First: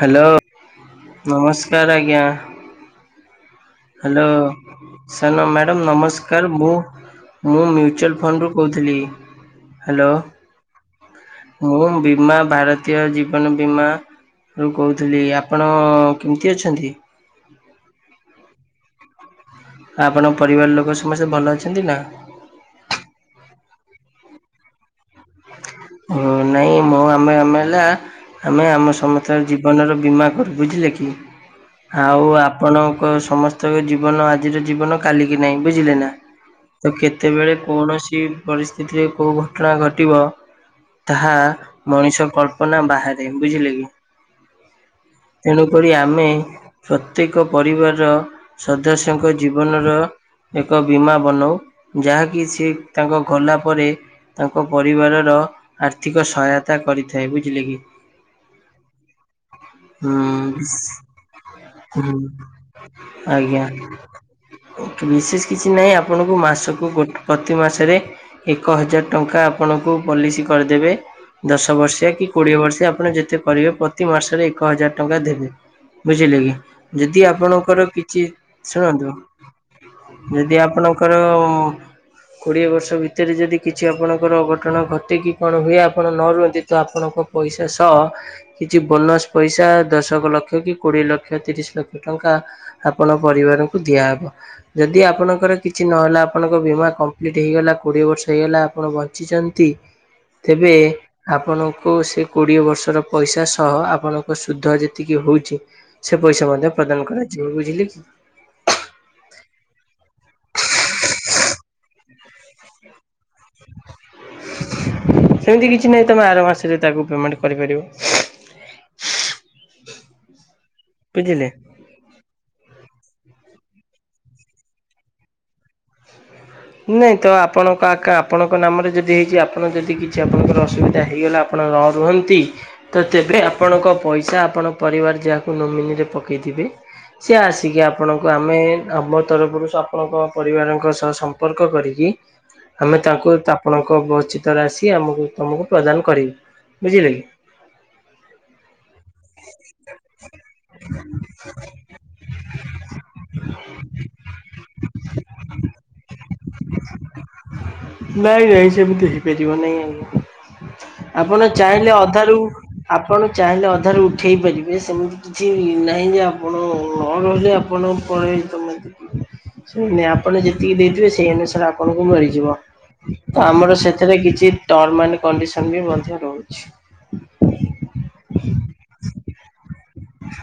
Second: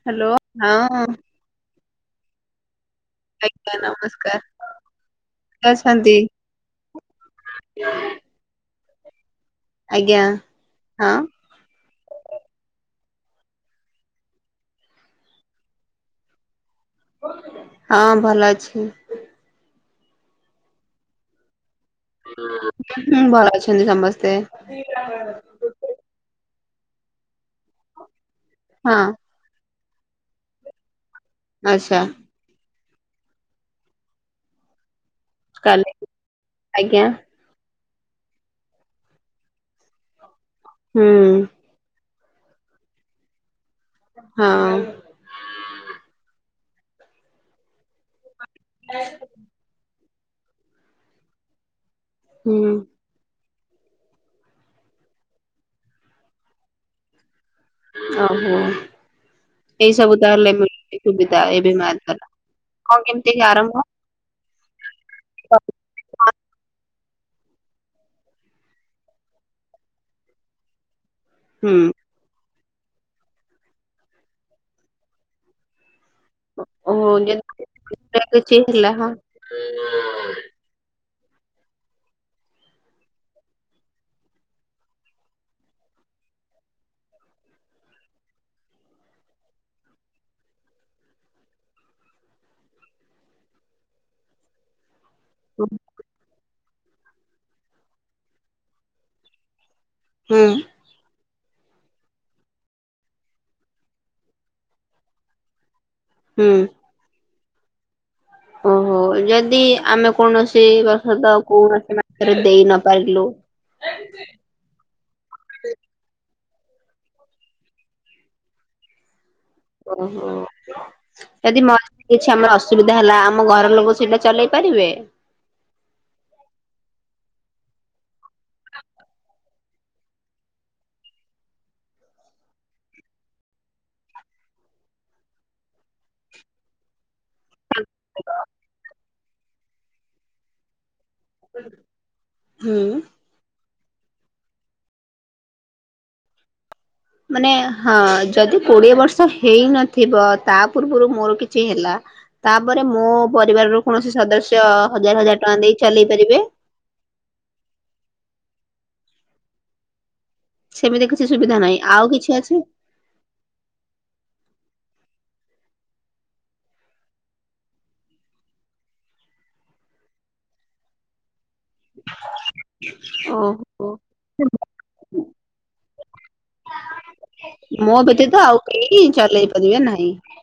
Hello ନମସ୍କାର ଆଜ୍ଞା। ଆଇ ହ୍ୟାଲୋ ସାର୍ ନ କିଏ ମ୍ୟାଡ଼ାମ୍ ଅଛନ୍ତି? ନମସ୍କାର ମୁଁ ମୁଁ ମ୍ୟୁଚୁଆଲ ଫଣ୍ଡରୁୁ କହୁଥିଲି, ହ୍ୟାଲୋ ଆଜ୍ଞା ହଁ ମୁଁ ବୀମା ଭାରତୀୟ ଜୀବନ ବୀମା ମୁଁ କହୁଥିଲି, ଆପଣ କେମତି ଅଛନ୍ତି? ହଁ ଭଲ ଅଛି। ଆପଣଙ୍କ ପରିବାର ଲୋକ ସମସ୍ତେ ଭଲ ଅଛନ୍ତି ନା? ହୁଁ, ଭଲ ଅଛନ୍ତି ସମସ୍ତେ। ମୁଁ ନାଇଁ ମୁଁ ଆମେ ଆମେ ହେଲା ଆମେ ଆମ ହଁ। ସମ ତ ଜୀବନର ବୀମା କରୁ ବୁଝିଲେକି ଆଚ୍ଛା ଆଉ ଆପ ଆପଣଙ୍କ ସମସ୍ତଙ୍କ ଜୀବନ ଆଜିର ଜୀବନ। କାଲିକିି ନାହିଁ। କାଲି ବୁଝିଲେ ନା, ତ ଆଜ୍ଞା କେତେବେଳେ କୌଣସି ପରିସ୍ଥିତିରେ କୋଉ ଘଟଣା ଘଟିବ। ହୁଁ ତାହା ମଣିଷ କଳ୍ପନା ବାହାରେ ବୁଝିଲେ କି। ହଁ। ତେଣୁ କରି ଆମେ ପ୍ରତ୍ୟେକ ପରିବାରର ସଦସ୍ୟଙ୍କ ଜୀବନର ଏକ ବୀମା ବନଉ ଯାହାକି ସିଏ ହୁଁ ତାଙ୍କ ଗଲା ପରେ ତାଙ୍କ ପରିବାରର ଆର୍ଥିକ ସହାୟତା କରିଥାଏ, ବୁଝିଲେ କି। ଓହୋ। ଏଇ ହୁଁ ସବୁ ତାହେଲେ ଏମିତି ସୁବିଧା ଏବେ ମାର ହୁଁ [inaudible] କଣ କେମିତି କି ଆଜ୍ଞା। ଆରମ୍ଭ? ବିଶେଷ କିଛି ନାହିଁ ଆପଣଙ୍କୁ ମାସକୁ ଗୋଟ ପ୍ରତି ମାସରେ ଏକ ହଜାର ଟଙ୍କା ଆପଣଙ୍କୁ ପଲିସି କରିଦେବେ। ହୁଁ ଦଶ ବର୍ଷିଆ କି କୋଡ଼ିଏ ବର୍ଷେ ଆପଣ ଯେତେ କରିବେ ପ୍ରତି ମାସରେ ଏକ ହଜାର ଟଙ୍କା ଦେବେ। ବୁଝିଲେ କି? ଯଦି ଆପଣଙ୍କର କିଛି, ହେଲା ହଁ ଶୁଣନ୍ତୁ ଯଦି ଆପଣଙ୍କର କୋଡ଼ିଏ ବର୍ଷ ଭିତରେ ଯଦି କିଛି ଆପଣଙ୍କର ଅଘଟଣ ଘଟ ଟେକି କଣ ହୁଏ ଆପଣ ନ ରୁହନ୍ତି ତ ଆପଣଙ୍କ ପଇସା ସଅ କିଛି ବୋନସ୍ ପଇସା ଦଶକ ଲକ୍ଷ କି କୋଡିଏ ଲକ୍ଷ ତିରିଶ ଲକ୍ଷ ଟଙ୍କା ଆପଣ ପରିବାରଙ୍କୁ ଦିଆହବ। ଯଦି ଆପଣ ଧର କିଛି ନହେଲା ଆପଣଙ୍କ ବୀମା କମ୍ପ୍ଲିଟ୍ ହେଇଗଲା। କୋଡ଼ିଏ ବର୍ଷ ହେଇଗଲା ଆପଣ ବଞ୍ଚିଚନ୍ତି। ହୁଁ ତେବେ ଆପଣଙ୍କୁ ସେ କୋଡିଏ ବର୍ଷର ପଇସା ସହ ଆପଣଙ୍କ ସୁଧ ଯେତିକି ହଉଛି। ସେ ହୁଁ ପଇସା ମଧ୍ୟ ପ୍ରଦାନ କରାଯିବ ବୁଝିଲେ କି। ଓହୋ! ଯଦି ଆମେ କୌଣସି ବସତ କୌଣସି ମାସରେ ଦେଇ ନ ପାରିଲୁ ସେମିତି କିଛି ନାହିଁ ତୋମେ ଆର ମାସରେ ତାକୁ ପେମେଣ୍ଟ କରିପାରିବ। ଓହୋ! ବୁଝିଲେ? ଯଦି ମର କିଛି ଆମର ଅସୁବିଧା ହେଲା ଆମ ଘର ଲୋକ ସେଇଟା ଚଲେଇ ପାରିବେ? ନାଇଁ ତ ଆପଣଙ୍କ ଆକା ଆପଣଙ୍କ ନାମରେ ଯଦି ହେଇଚି। ଆପଣ ଯଦି କିଛି ଆପଣଙ୍କର ଅସୁବିଧା ହେଇଗଲା। ଆପଣ ନ ରୁହନ୍ତି ତ ତେବେ ଆପଣଙ୍କ ପଇସା ଆପଣ ପରିବାର ଯାହାକୁ ନୋମିନିରେ ପକେଇଥିବେ ସେ ଆସିକି ଆପଣଙ୍କୁ ଆମେ ଆମ ତରଫରୁ ସୋ ଆପଣଙ୍କ ପରିବାରଙ୍କ ସହ ସ ସମ୍ପର୍କ କରିକି ଆମେ ତାଙ୍କୁ ତା ଆପଣଙ୍କ ବଚିତ୍ର ଆସିି ଆମକୁ ତୁମକୁ ପ୍ରଦାନ କରିବି। ମାନେ ହଁ ଯଦି କୋଡିଏ ବର୍ଷ ହେଇନଥିବ ତା ପୂର୍ବରୁ ମୋର କିଛି ହେଲା। ତାପରେ ମୋ ପରିବାର ର କୌଣସି ସଦସ୍ୟ ହଜାର ହଜାର ଟଙ୍କା ଦେଇ ଚଲେଇ ପାରିବେ। ନାଇଁ ନାଇ ସେମିତି ହେଇପାରିବ ନାଇଁ ଆଜ୍ଞା। ସେମିତି କିଛି ଆପଣ ସୁବିଧା ନାହିଁ ଚାହିଁଲେ ଆଉ କିଛି ଅଧାରୁ ଅଛି? ଆପଣ ଚାହିଁଲେ ଅଧାରୁ ଉଠେଇ ପାରିବେ ସେମିତି। କିଛି ନାହିଁ ଯେ ଆପଣ ନ ରହିଲେ ଆପଣ ପଳେଇଲେ ତମେ ଦେ ସେ ନାଇଁ ଆପଣ ଯେତିକି ଦେଇଥିବେ ସେଇ ଅନୁସାରେ ଆପଣଙ୍କୁ ମିଳିଯିବ। ତ ଆମର ଓହୋ। ସେଥିରେ କିଛି ଟର୍ମ ଆ କଣ୍ଡିସନ ବି ମଧ୍ୟ ରହୁଛି। ମୋ ବ୍ୟତୀତ ତ ଆଉ କେହି ଚଲେଇ ପାରିବେ ନାହିଁ। ନ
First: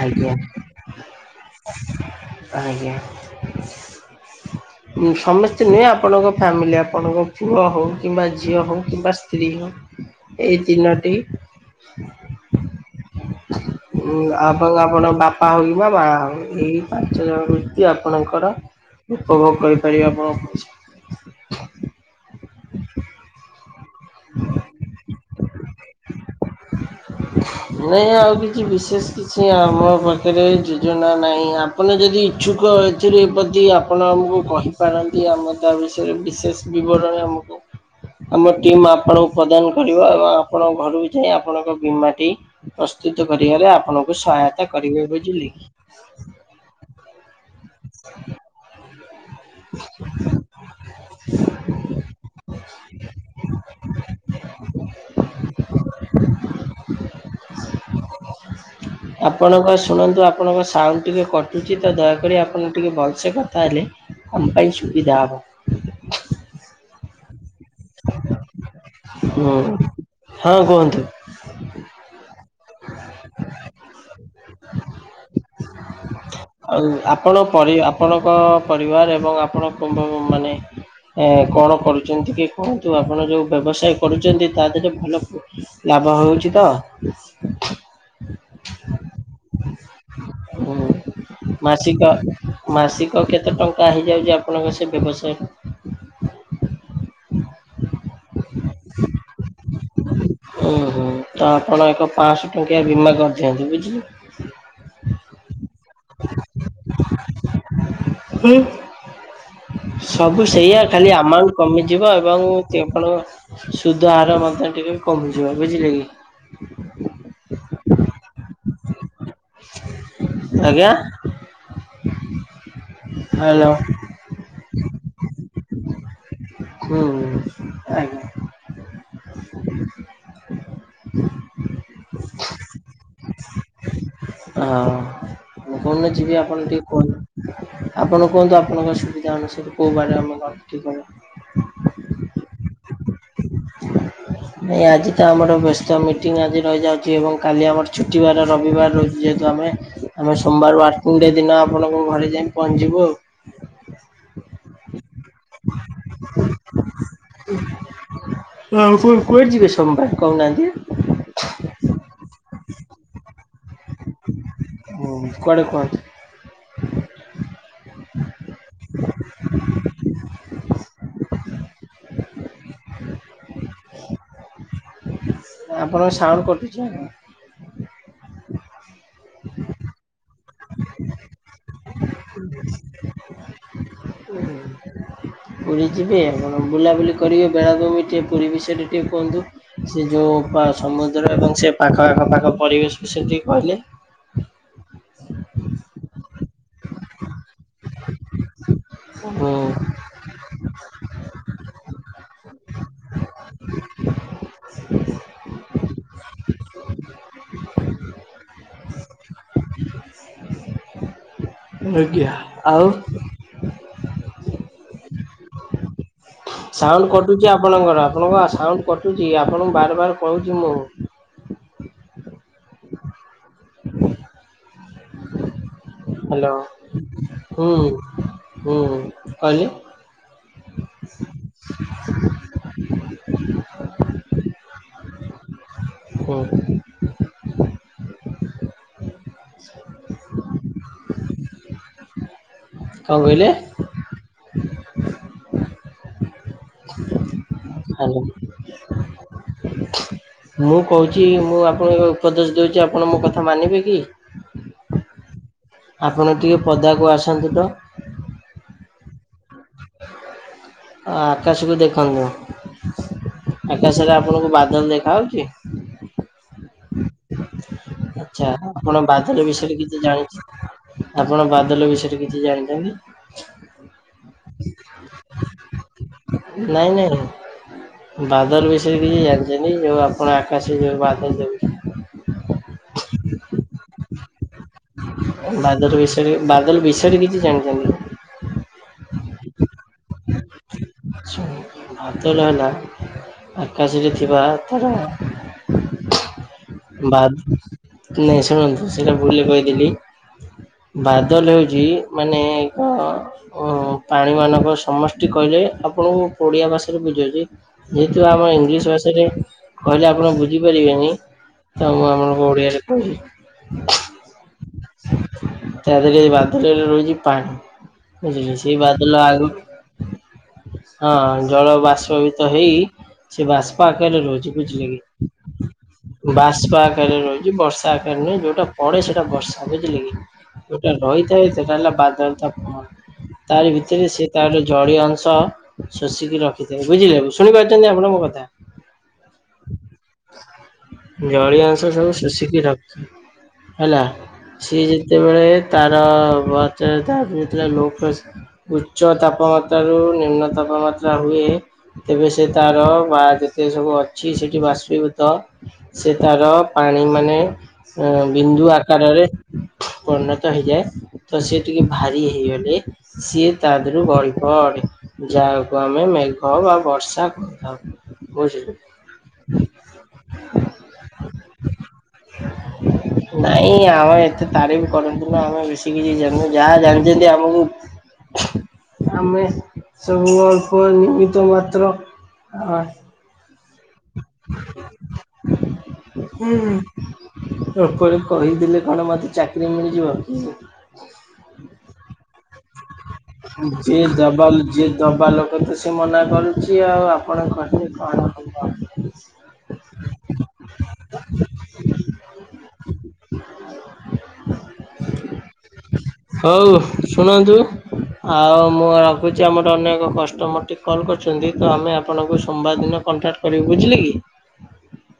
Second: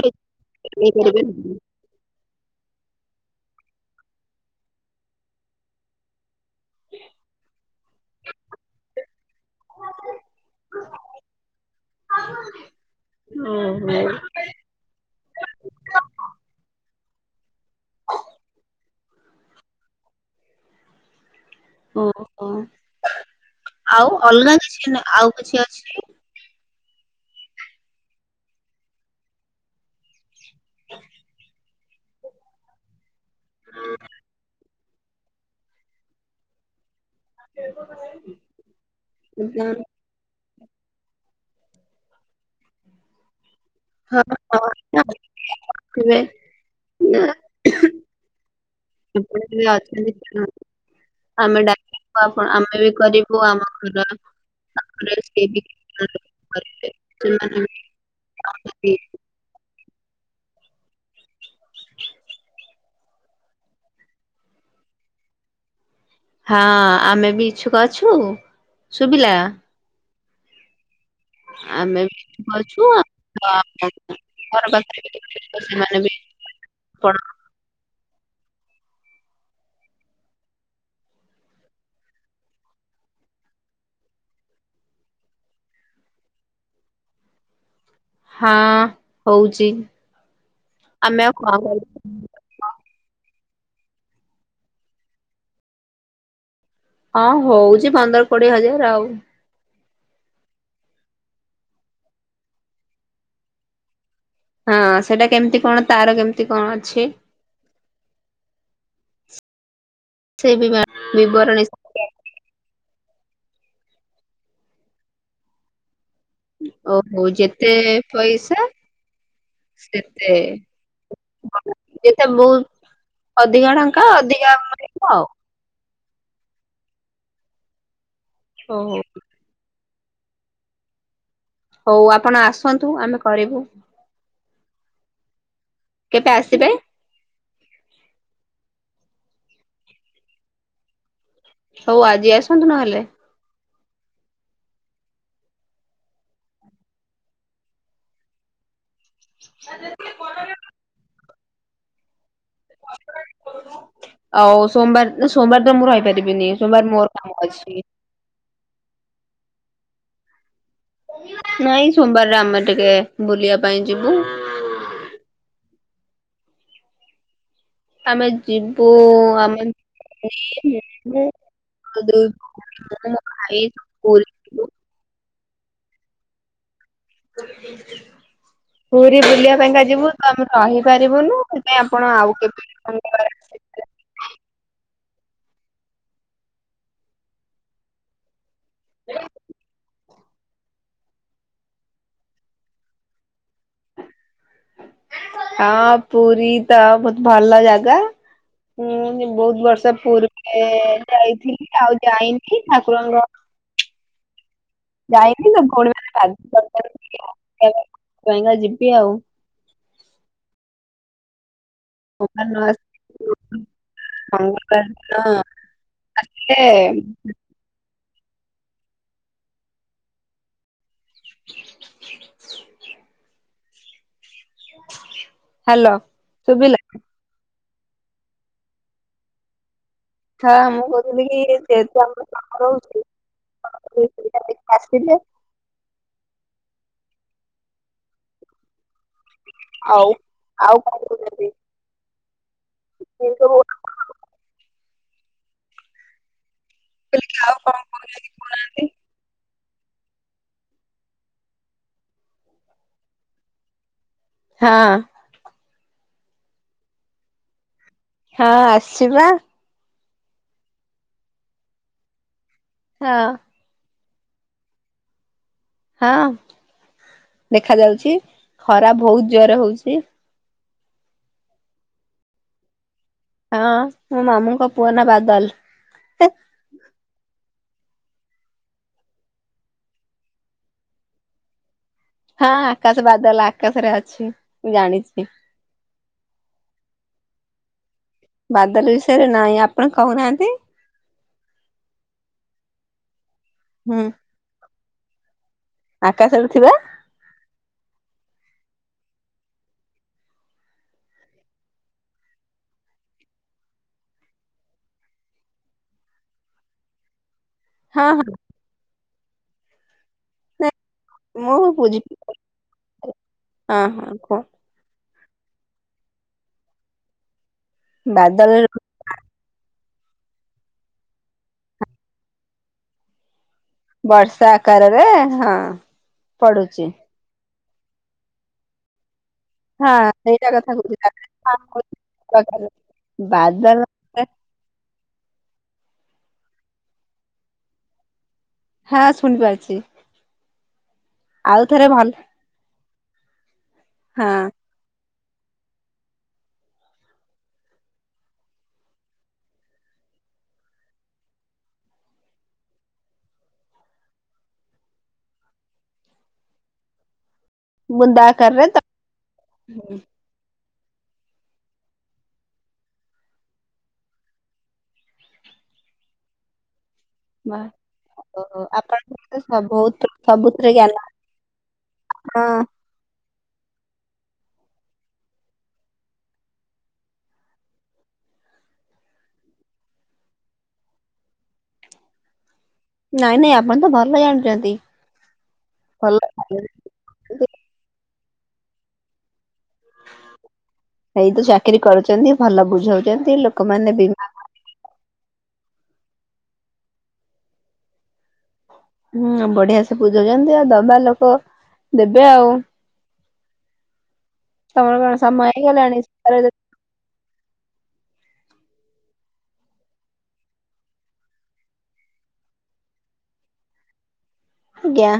ଆଜ୍ଞା [unintelligible] କରିବେ। ଆଜ୍ଞା। ହ। ସମସ୍ତେ ନୁହେଁ ଆପଣଙ୍କ ଫ୍ୟାମିଲି ଆପଣଙ୍କ ପୁଅ ହଉ କିମ୍ବା ଝିଅ ହଉ କିମ୍ବା ସ୍ତ୍ରୀ ହଉ। ଏଇ ଦିନଟି ଆ। ଆପଣ ଆପଣଙ୍କ ବାପା ହଉ କି ବା ମା ହଉ ଏଇ ପାଞ୍ଚ ଜଣ ବ୍ୟକ୍ତି ଆପଣଙ୍କର ଉପଭୋଗ କରିପାରିବେ ଆପଣ ଓହୋ ଆଉ ଅଲଗା କିଛି ଆଉ କିଛି ଅଛି। [unintelligible] ନାଇଁ ଆଉ କିଛି ବିଶେଷ କିଛି ଆମ ପାଖରେ ଯୋଜନା ନାହିଁ। ଆପଣ ଯଦି ଇଚ୍ଛୁକ ଏ ପ୍ରତି ଆପଣ ଆମକୁ କହିପାରନ୍ତି ଆମ ତା ବିଷୟରେ ବିଶେଷ ବିବରଣୀ ଆମ ଟିମ୍ ଆମ ଟିମ୍ ଆପଣଙ୍କୁ ପ୍ରଦାନ କରିବ ଏବଂ ଆପଣଙ୍କ ଘରୁ ଯେ ଆପଣଙ୍କ ବୀମା ଟି ପ୍ରସ୍ତୁତ କରିବାରେ ଆପଣଙ୍କୁ ସହାୟତା କରିବେ ବୁଝିଲେ କି। କେବେ କେମିତି ଅଛନ୍ତି [unintelligible] ଆମେ ଡାକିବୁ ଆପଣ ଆମେ ବି କରିବୁ ଆମ ଘରର [unintelligible] ଆପଣଙ୍କ ଶୁଣନ୍ତୁ ଆପଣଙ୍କ ସାଉଣ୍ଡ ଟିକେ କଟୁଛି ତ ଦୟାକରି ଆପଣ ଟିକେ ଭଲସେ କଥା ହେଲେ ଆମ ପାଇ ସୁବିଧା ହବ। ହଁ ଆମେ ବି ଇଛୁକ ଅଛୁ ଶୁଭିଲା। ହୁଁ ହଁ କୁହନ୍ତୁ। ଆମେ ବି ଇଛୁକ ଅଛୁ ଆଉ ଘର ପାଖରେ ସେମାନେ ବି ଆଉ ଆପଣ ପରି ଆପଣଙ୍କ ପରିବାର ଏବଂ ଆପଣଙ୍କ ମାନେ ଏ କଣ କରୁଛନ୍ତି କି କୁହନ୍ତୁ ଆପଣ ଯୋଉ ବ୍ୟବସାୟ କରୁଛନ୍ତି ତା ଦେହରେ ଭଲ ଲାଭ ହଉଛି ତ। ହଁ ହଉଛି ହୁଁ ଆମେ ଆଉ କ କରୁ ମାସିକ ମାସିକ କେତେ ଟଙ୍କା ହେଇଯାଉଛି ଆପଣଙ୍କ ସେ ବ୍ୟବସାୟ ରେ? ହଁ ହଉଛି ପନ୍ଦର କୋଡିଏ ହଜାର ଆଉ। ହୁଁ ହୁଁ ତ ଆପଣ ଏକ ପାଞ୍ଚଶ ଟଙ୍କିଆ ବୀମା କରିଦିଅନ୍ତୁ ବୁଝିଲେ। ହଁ ସେଇଟା କେମିତି କଣ ତାର କେମିତି କଣ ଅଛି। ହ ସବୁ ସେ ବି ସେଇଆ ଖାଲି ଆମାଉଣ୍ଟ ବିବରଣୀ କମି ଯିବ ଏବଂ ଆପଣ ସୁଧହାରହାର ମଧ୍ୟ ଟିକେ କମିଯିବ ବୁଝିଲେ କି। ଓହୋ ଯେତେ ପଇସା ସେତେ ଆଜ୍ଞା ଏତେ ବହୁତ ହ୍ୟାଲୋ ଅଧିକ ଟଙ୍କା ହଁ ଅଧିକା ମିଳିବ ଆଉ। ହୁଁ ଆଜ୍ଞା। ଓହୋ। ହଉ ଆପଣ ଆସନ୍ତୁ ଆମେ କରିବୁ। ହଁ ମୁ କୋଉ ଦିନ କେବେ ଯିବି ଆପଣ ଆସିବେ ଟିକେ କୁହନ୍ତୁ? ଆପଣ କୁହନ୍ତୁ ଆପଣଙ୍କର ସୁବିଧା ଅନୁସାରେ କୋଉ ବାରେ ଆମ ଘର ଠିକର ହୋଉ ଆଜି ଆସନ୍ତୁ ନହେଲେ। ନାଇ ଆଜି ତ ଆମର ବ୍ୟସ୍ତ ମିଟିଂଙ୍ଗି ଆଜି ରହିଯାଉଛି ଏବଂ କାଲି ଆମର ଛୁଟିବାର ରବିବାର ର ଯେହେତୁ ଆମେ ଆମେ ସୋମବାର ଆଟିଙ୍ଗ ରେ ଦିନ ଆପଣଙ୍କ ଘରେ ଯାଇ ପହଞ୍ଚିଯିବୁ ଆଉ। ଆଉ ସୋମବାର ସୋମବାର ତ ମୁଁ ରହିପାରିବିନି ସୋମବାର ମୋର କାମ ଅଛି। ହଁ ଆପଣ କୁଆଡେ ଯିବେ ସୋମବାର କହୁନାହାନ୍ତି। ନାଇଁ ସୋମବାରରେ ଆମେ ଟିକେ ବୁଲିବା ପାଇଁ ଯିବୁ। ହୁଁ କୁଆଡେ କୁଆଡେ? ଆମେ ଯିବୁ ଆମେ। [inaudible] ନା ମୁଁ ଆଇ କୁଲ୍। ଆପଣଙ୍କ ସାଉଣ୍ଡ କଟୁଛି ନା କଣ? ପୁରୀ ବୁଲିବା ପାଇଁକା ଯିବୁ ତ ଆମେ ରହିବୁ। ପାରିବୁନୁ ସେଥିଇଁ ଆପଣ ଆଉ କେବେ। [unintelligible] ଉଁ ହୁଁ। ପୁରୀ ଯିବେ ଆପଣ ବୁଲାବୁଲି କରିବେ ବେଳା ଭୂମି ଟିକେ ପୁରିବେଶ ସେଠି ଟିକେ କୁହନ୍ତୁ ସେ ଯେଉଁ ସମୁଦ୍ର ଏବଂ ସେ ପାଖ ଆଖ ପାଖ ପରିବେଶ ବିଷୟରେ ଟିକେ କହିଲେ? ଆ ଓ ପୁରୀ ତ ବହୁତ ଭଲ ଲା ଗା ମୁଁ ହୁଁ ବହୁତ ବର୍ଷ ପୁର୍ ଏ ଯାଇଥିଲି ଆଉ ଯାଇନି ଠାକୁରଙ୍କ ଯାଇନି ଭଉଣୀ ମାନେ ବାଧ୍ୟ କରୁଚନ୍ତି ସେଥିପାଇଁ କା ଯିବି ଆଉ। ଆଜ୍ଞା ଆଉ ମନ ଟା ହିଁତ ସାଉଣ୍ଡ କଟୁଛି ଆପଣଙ୍କର ଆପଣଙ୍କ ସାଉଣ୍ଡ କଟୁଛି ଆପଣଙ୍କୁ ବାର୍ ବାର୍ କହୁଛି ମୁଁ। [inaudible] Hello hello. ଶୁବିଲା? ହୁଁ ହୁଁ କହିଲେ ହଁ ମୁଁ କହୁଥିଲି କି ଯଦି ଆମର କାମ ରହୁଚି ସେ ଦି ଭାଇ ଆଙ୍କ ଆସି ଯିବେ? ହୁଁ। [inaudible] ଆଉ ଆଉ କଣ କହୁଚନ୍ତି। କଣ କହିଲେ? ମୁଁ କହିଲି କି ଆଉ କହୁଛନ୍ତି ହ୍ୟାଲୋ। ମୁଁ କହୁଛି ମୁଁ ଆପଣଙ୍କୁ ଉପଦେଶ ଦୋଉଛି ଆପଣ ମୋ କଥା ମାନିବେ କି? ହଁ। ଆପଣ ଟିକେ ପଦାକୁ ଆସନ୍ତୁ ତ। ହଁ ଆସିବା। ଅ ଆକାଶକୁ ଦେଖନ୍ତୁ। ହଁ। ଆକାଶରେ ଆପଣଙ୍କୁ ବାଦଲ ଦେଖା ହୋଉଛି? ହଁ ଦେଖା ଯାଉଛି ଖରା ବହୁତ ଜୋରେ ହୋଉଚି। ହେଇଚି। ଆପଣ ବାଦଲ ବିଷୟରେ କିଛି ଜାଣିଚନ୍ତି? ହଁ ମୋ ମାମୁଁଙ୍କ ପୁଅ ନା ବାଦଲ। ନାଇଁ ନାଇଁ। ବାଦଲ ବିଷୟରେ କିଛି ଜାଣିଛନ୍ତି ଯୋଉ ଆପଣ ଆକାଶରେ ଯୋଉ ବାଦଲ ଦେଖୁଛନ୍ତି। ହଁ ଆକାଶ ବାଦଲ ଆକାଶରେ ଅଛି ମୁଁ ଜାଣିଛି। ବାଦଲ ବିଷୟରେ ବାଦଲ ବିଷୟରେ କିଛି ଜାଣିଚନ୍ତି। ବାଦଲ ବିଷୟରେ ନାହିଁ ଆପଣ କହୁନାହାନ୍ତି। ବାଦଲ ହେଲା ହୁଁ ଆକାଶରେ ଥିବା ତାରା ଆକାଶରେ ଥିବା ବାଦ ନାଇଁ ଶୁଣନ୍ତୁ ସେଇଟା ଭୁଲରେ କହିଦେଲି। ବାଦଲ ହଉଛି ମାନେ ଏକ ଓ ପାଣି ମାନଙ୍କ ସମଷ୍ଟି କହିଲେ ଆପଣଙ୍କୁ ଓଡ଼ିଆ ଭାଷାରେ ବୁଝଉଚି ହଁ ଯେହେତୁ ହଁ ଆମର ଇଂଲିଶ ଭାଷାରେ କହିଲେ ଆପଣ ବୁଝିପାରିବେନି। ତ ମୁଁ ଆପଣଙ୍କୁ ଓଡିଆରେ କହୁଚି। ହଁ ହଁ କୁହ ତା ଦେହରେ ବାଦଲରେ ରହୁଚି ପା ବାଦଲ ବୁଝିଲେ ସେଇ ବାଦଲ ଲ ଆଗ ହଁ ଜଳ ବାସ୍ପବିତ ହେଇ ସେ ବାସ୍ପା ପାଖରେ ରହୁଚି ବୁଝିଲେ କିି। ଏ ହଁ। ବାଷ୍ପ ପଡୁଛି ଆକାରରେ ରହୁଚି ବର୍ଷା ଆକାରରେ ନୁହେଁ ଯୋଉଟା ପଡ଼େ ସେଇଟା ବର୍ଷା। ବୁଝିଲେ ହଁ କି ସେଇଟା କଥା ଯୋଉଟା କହୁଛି ରହିଥାଏ ସେଟା ହେଲା ବାଦଲ ତାରି ବାଦଲ ଭିତରେ ସେ ତା ଯୋଉ ଜଳୀୟ ଅଂଶ ଶୋଷିକି ରଖିଥାଏ ବୁଝିଲେ ଶୁଣିପାରୁଛନ୍ତି ଆପଣ ମୋ କଥା। ହଁ ଶୁଣିପାରୁଚି। ଜଳିୟ ଅଂଶ ଭଲ ସବୁ ଶୋଷିକି ରଖି ହେଲା। ହଁ ସିଏ ଯେତେବେଳେ ତାର [unintelligible] ତାର ଯେତେବେଳେ ଲୋ କଶ୍ ଉଚ୍ଚ ତାପମାତ୍ର ର ନିମ୍ନ ତାପମାତ୍ରା ହୁଏ ତେବେ ସେ ତାର ବା ଯେତେ ସବୁ ଅଛି ସେଠି ବାଷ୍ପଭୂତ ସେ ତାର ପାଣି ମାନେ ବୁନ୍ଦା ଆକାରରେ ବିନ୍ଦୁ ତ ଆକାରରେ ପରିଣ ତ ହେଇଯାଏ। ତ ସେ ଟିକେ ଭାରି ହେଇଗଲେ ସିଏ ତାଦିରୁ ଗଲିପଡେ ଯାହାକୁ ଆମେ ମେଘ ବା ବର୍ଷା ବା କହିଥାଉ। ଅ- ଅ ବୁଝିଲୁ ଆପଣ ଏତେ ସା ବହୁ ସବ ସବୁଥିରେ ଜ୍ଞାନ ଅଛି ହଁ। ନାଇଁ ଆମର ଏତେ ତାରିଫ କରନ୍ତୁନି। ଆମେ ବେଶୀ କିଛି ଜାଣୁନୁ ଯାହା ଜାଣିଛନ୍ତି ଆମକୁ ଆମେ ସବୁ ଅଳ୍ପ ନିମିତ ମାତ୍ର ହ ନାଇଁ ନାଇଁ ଆପଣ ତ ଭଲ ଜାଣିଛନ୍ତି ଭଲ ଲୋକ ଆଗରେ କହିଦେଲେ କଣ ମତେ ଚାକିରି ମିଳିଯିବ କି? ଏଇ ତୁ ଚାକିରି କରୁଛନ୍ତି ଭଲ ବୁଝାଉଛ ଯ ଦବଲ ଯେ ଦବା ଯ କ ତ ସେ ମନା କରୁଚି ଆଉ ଆପଣ କହିଲି କଣ ହେବ? ହୁଁ ବଢିଆ ସେ ବୁଝଉଛନ୍ତି ଆଉ ଦବା ଲୋକ ଦେବେ ଆଉ। ତମର କଣ ସମୟ ହେଇଗଲାଣି? ହଉ ଶୁଣନ୍ତୁ। ଆଉ ମୁଁ ରଖୁଚି। ଆମର ଅନେକ କଷ୍ଟମର ଟିକେ କଲ୍ କରିୁଚନ୍ତି ତ ଆମେ ଆପଣଙ୍କୁ ସୋମବାର ଦିନ କଣ୍ଟାକ୍ଟ କରିବୁ ବୁଝିଲେ କି। ଆଜ୍ଞା।